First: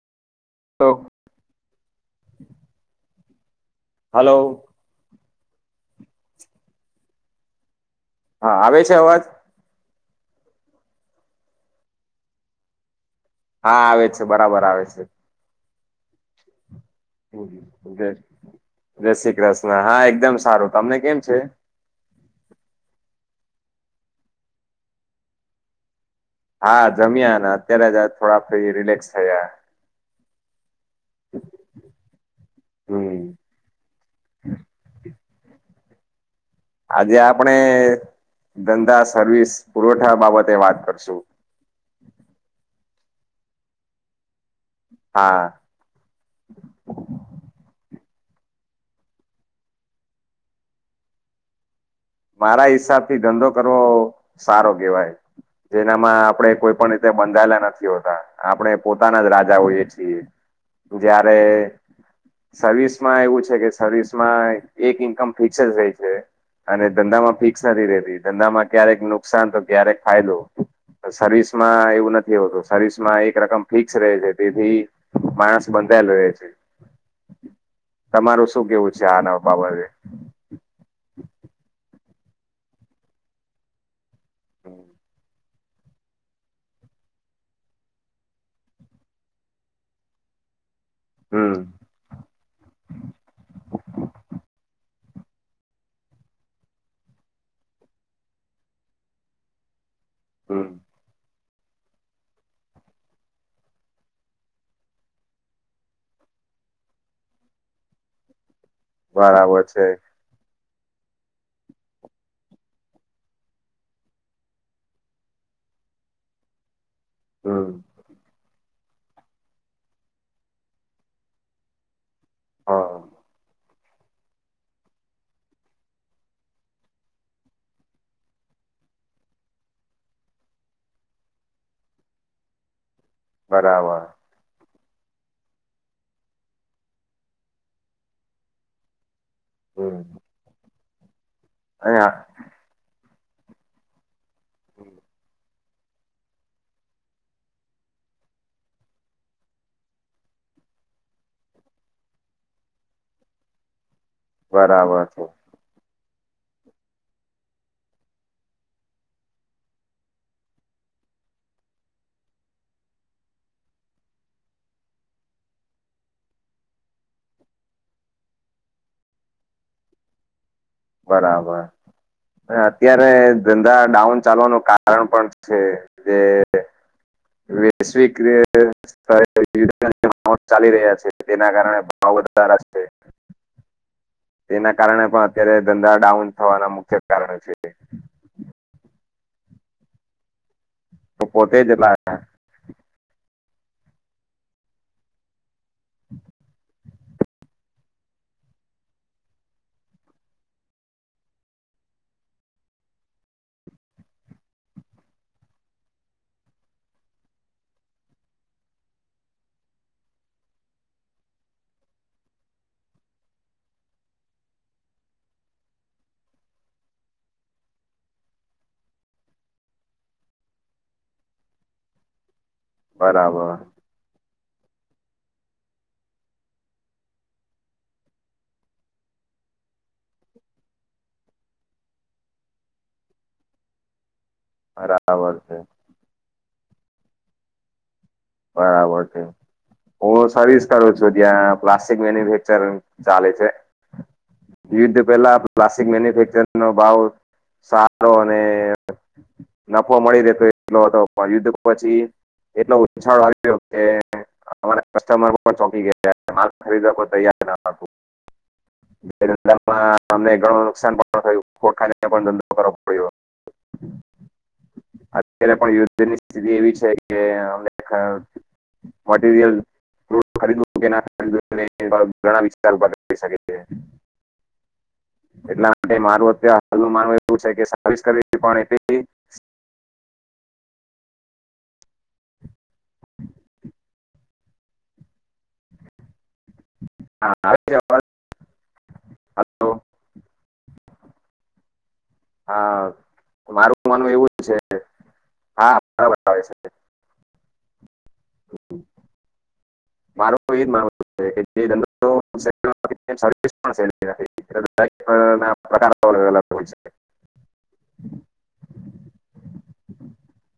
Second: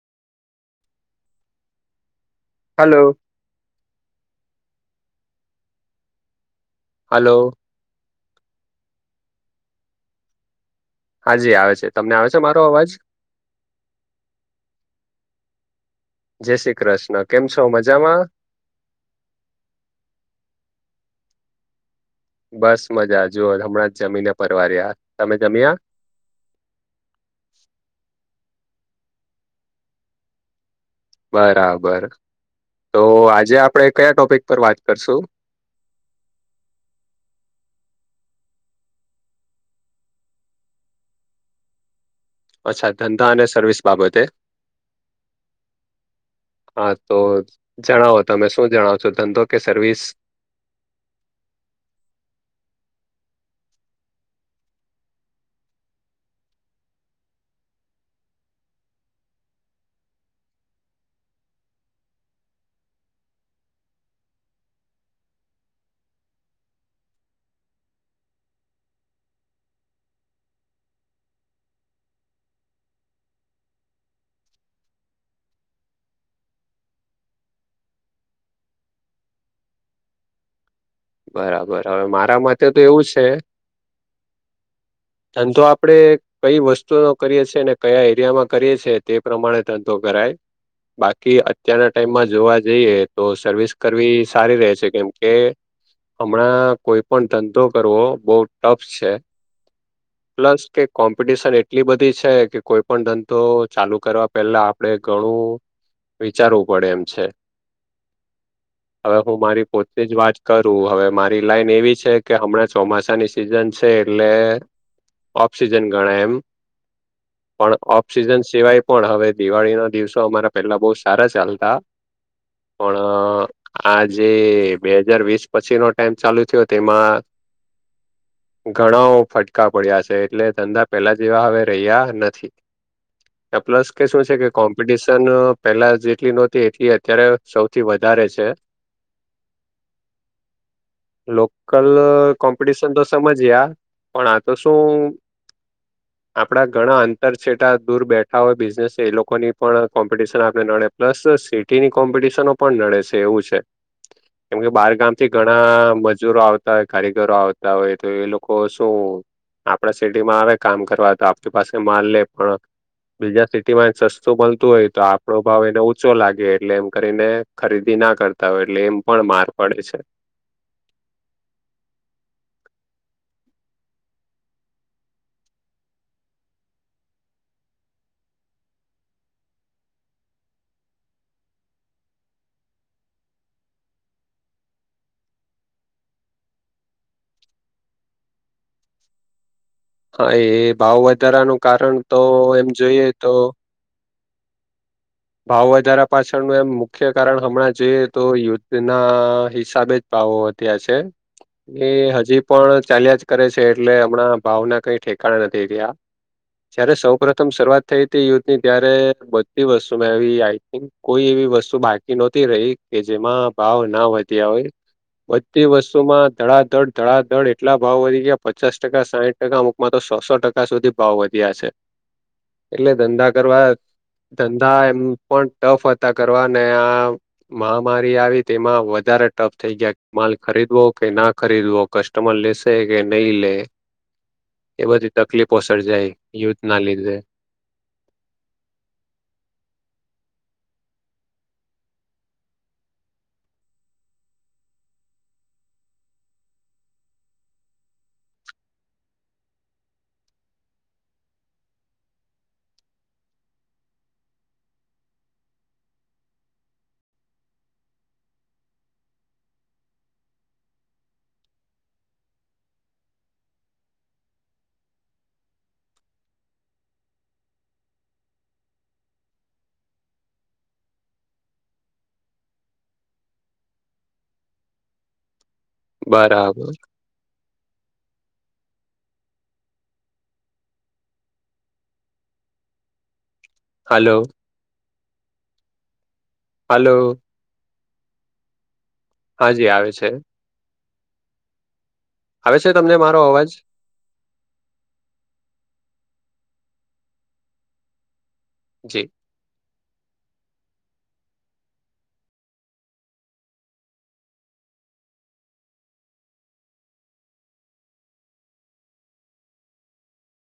તો hello, hello, hello, હા, આવે છે અવાજ? હાજી આવે છે, તમને આવે છે, મારો અવાજ? હા, આવે છે બરાબર આવે છે. જય શ્રી કૃષ્ણ કેમ છો? જય મજામાં. જય શ્રી કૃષ્ણ હા, એકદમ સારું તમને કેમ છે? બસ મજા જુઓ હમણાં જમીને પરવાર્યા તમે જમ્યા? હા, જમ્યા ને અત્યારે જ થોડા ફ્રી રિલેક્સ થયા. બરાબર તો હમ આજે આપડે કયા ટોપિક પર વાત કરશું? આજે આપણે ધંધા સર્વિસ પુરવઠા બાબતે વાત કરશું. અચ્છા ધંધા અને સર્વિસ બાબતે, હા, હા, તો જણાવો તમે શું જણાવો છો ધંધો કે સર્વિસ? મારા હિસાબ થી ધંધો કરવો સારો કેહેવાય, જેનામાં આપડે કોઈ પણ રીતે બંધાયેલા નથી હોતા, આપણે પોતાના જ રાજા હોએ છીએ, જીયારે સર્વિસ માં એવું છે, કે સર્વિસમાં એક ઇન્કમ ફિક્સ જ હોય છે, અને ધંધામાં ફિક્સ નથી રેતી ધંધામાં ક્યારેક નુકસાન તો ક્યારેક ફાયદો સર્વિસ માં એવું નથી હોતું સર્વિસ માં એક રકમ ફિક્સ રહે છે, તેથી માણસ બંધાયેલો રેય છે, તમારું શું કેવું છે? આ ના બાબતે. બરાબર અવે મારા મતે તો એવું છે, [inaudible] ધંધો આપડે કઈ વસ્તુનો કરીએ છીએ, ને કયા એરિયામાં કરીએ છેએ તે પ્રમાણે ધંધો કરાય બાકી હમ અત્યારના ટાઈમમાં જોવા જઈએ, તો સર્વિસ કરવી સારી રહે છે, કેમ કે હમણાં કોઈ પણ ધંધો કરવો બો ટફ છે. પ્લસ હમ કે કોમ્પિટશન એ એટલી બધી છે, કે કોઈ પણ ધંધો ચાલુ કરવા પહેલા આપડે ઘણું વિચારવું પડે એમ છે, હવે હું બરાબર મારી છે પોતે જ વાત હવે મારી લાઈન એવી છે, કે હમણાં ચોમાસાની સિઝન છે એટલે ઓફસીજન ગણાય એમ પણ હમ ઓફસીજન સિવાય પણ હવે દિવાળી ના દિવસો અમારા પેલા બો સારા ચાલતા પણ હા આજે બે હજાર વીસ પછી નો ટાઈમ ચાલુ થયો તેમાં [inaudible] ઘણઓ ફટકા પડ્યા છે, એટલે ધંધા પેલા જેવા હવે રહ્યા નથી પ્લસ કે બરાબર શું છે કે કોમ્પિટિશન પેલા જેટલી નહોતી એટલી અત્યારે સૌથી વધારે છે હમમ લોકલ આ- કોમ્પિટિશન તો સમજ્યા, પણ આ તો શું આપડા ઘણા અંતર છેટા દૂર બેઠા હોય બિઝનેસ એ લોકોની પણ કોમ્પિટિશન આપણે નડે પ્લસ સિટીની કોમ્પિટિશનો પણ નડે છે એવું છે, કેમકે બાર બરાબર ગામ છે ઘણા મજૂરો આવતા હોય કારીગરો આવતા હોય તો એ લોકો શું આપડા સિટીમાં આવે કામ કરવા તો આપણી પાસે માલ લે પણ બીજા સિટીમાં સસ્તું મલતું હોય તો આપણો ભાવ એને ઉચો લાગે એટલે એમ કરીને ખરીદી ના કરતા હોય એટલે એમ પણ માર પડે છે. બરાબર, અત્યારે ધંધા ડાઉન ચાલવાનું કારણ પણ છે જે [unintelligible] વૈશ્વિક [inaudible] ચાલી રહ્યા છે તેના કારણે ભાવ વધારા છે તેના કારણે પણ અત્યારે ધંધા ડાઉન થવાના મુખ્ય કારણો છે. હા એ ભાવ તો વધારાનું પોતે જ લા- કારણ તો એમ જોઈએ તો ભાવ વધારા પાછળનું એમ મુ મુખ્ય કારણ હમણાં જોઈએ તો યુદ્ધના હિસાબે જ ભાવો વધ્યા છે. એ હજી પણ ચાલ્યા જ કરે છે એટલે હમણાં ભાવના કઈ ઠેકાણા નથી રહ્યા. જયારે સૌ પ્રથમ શરૂઆત થઈ હતી યુથની ત્યારે બધી વસ્તુ મે આવી [unintelligible] કોઈ એવી વસ્તુ બાકી નહોતી રહી કે જેમાં ભાવ ના વધ્યા હોય. બધી વસ્તુમાં ધડાધડ ધડાધડ એટલા ભાવ વધી ગયા પચાસ ટકા સાહીઠ ટકા મુ માં તો સોસો ટકા સુધી ભાવ વધ્યા છે. [inaudible] એટલે ધંધા બરાબર કરવા, ધંધા એમ પણ ટફ હતા કરવા ને આ મહામારી આવી તેમાં વધારે ટફ થઈ ગયા માલ ખરીદવો કે ના ખરીદવો. કસ્ટમર લેશે કે નઈ લે. એ બધી બરાબર છે તકલીફો સર્જાય યુદ્ધ ના લીધે. બરાબર છે. હું સર્વિસ કરું છું ત્યાં પ્લાસ્ટિક મેન્યુફેક્ચર ચાલે છે. યુદ્ધ પેલા પ્લાસ્ટિક મેન્યુફેક્ચર નો ભાવ સારો અને નફો મળી રહેતો એટલો હતો યુદ્ધ પછી એટલો [unintelligible] છાડ વાતે [unintelligible] અમારા કસ્ટમર પણ ચોકી ગયા [unintelligible] [unintelligible] છે માલ ખરીદવા કો તૈયાર નતું બે ધંધામાં અમને ઘણું નુકસાન પણ થયું [unintelligible] ખટખાનીને પણ ધંધો કરવો પડ્યો. અત્યારે પણ યુદ્ધ ની સ્થિતિ એવી છે કે અમ [unintelligible] મટિરીયલ [unintelligible] ખરી કે ઘણા વિસ્તાર [unintelligible] શકે છે. એટલા માટે મારું અત્યારે બરાબર હાલનું [unintelligible] [unintelligible] મા એવું છે કે સર્વિસ કર [unintelligible] પણ એ હ [inaudible] હલો. હલો હા. [unintelligible] હલો? હાજી આવે છે. આવે છે હા તમને મારો અવાજ મારું માનવું એવું જ છે, હા બરાબર આવે છે. જી [inaudible] મારો એ જ માનવું છે કે જે ધ એ એ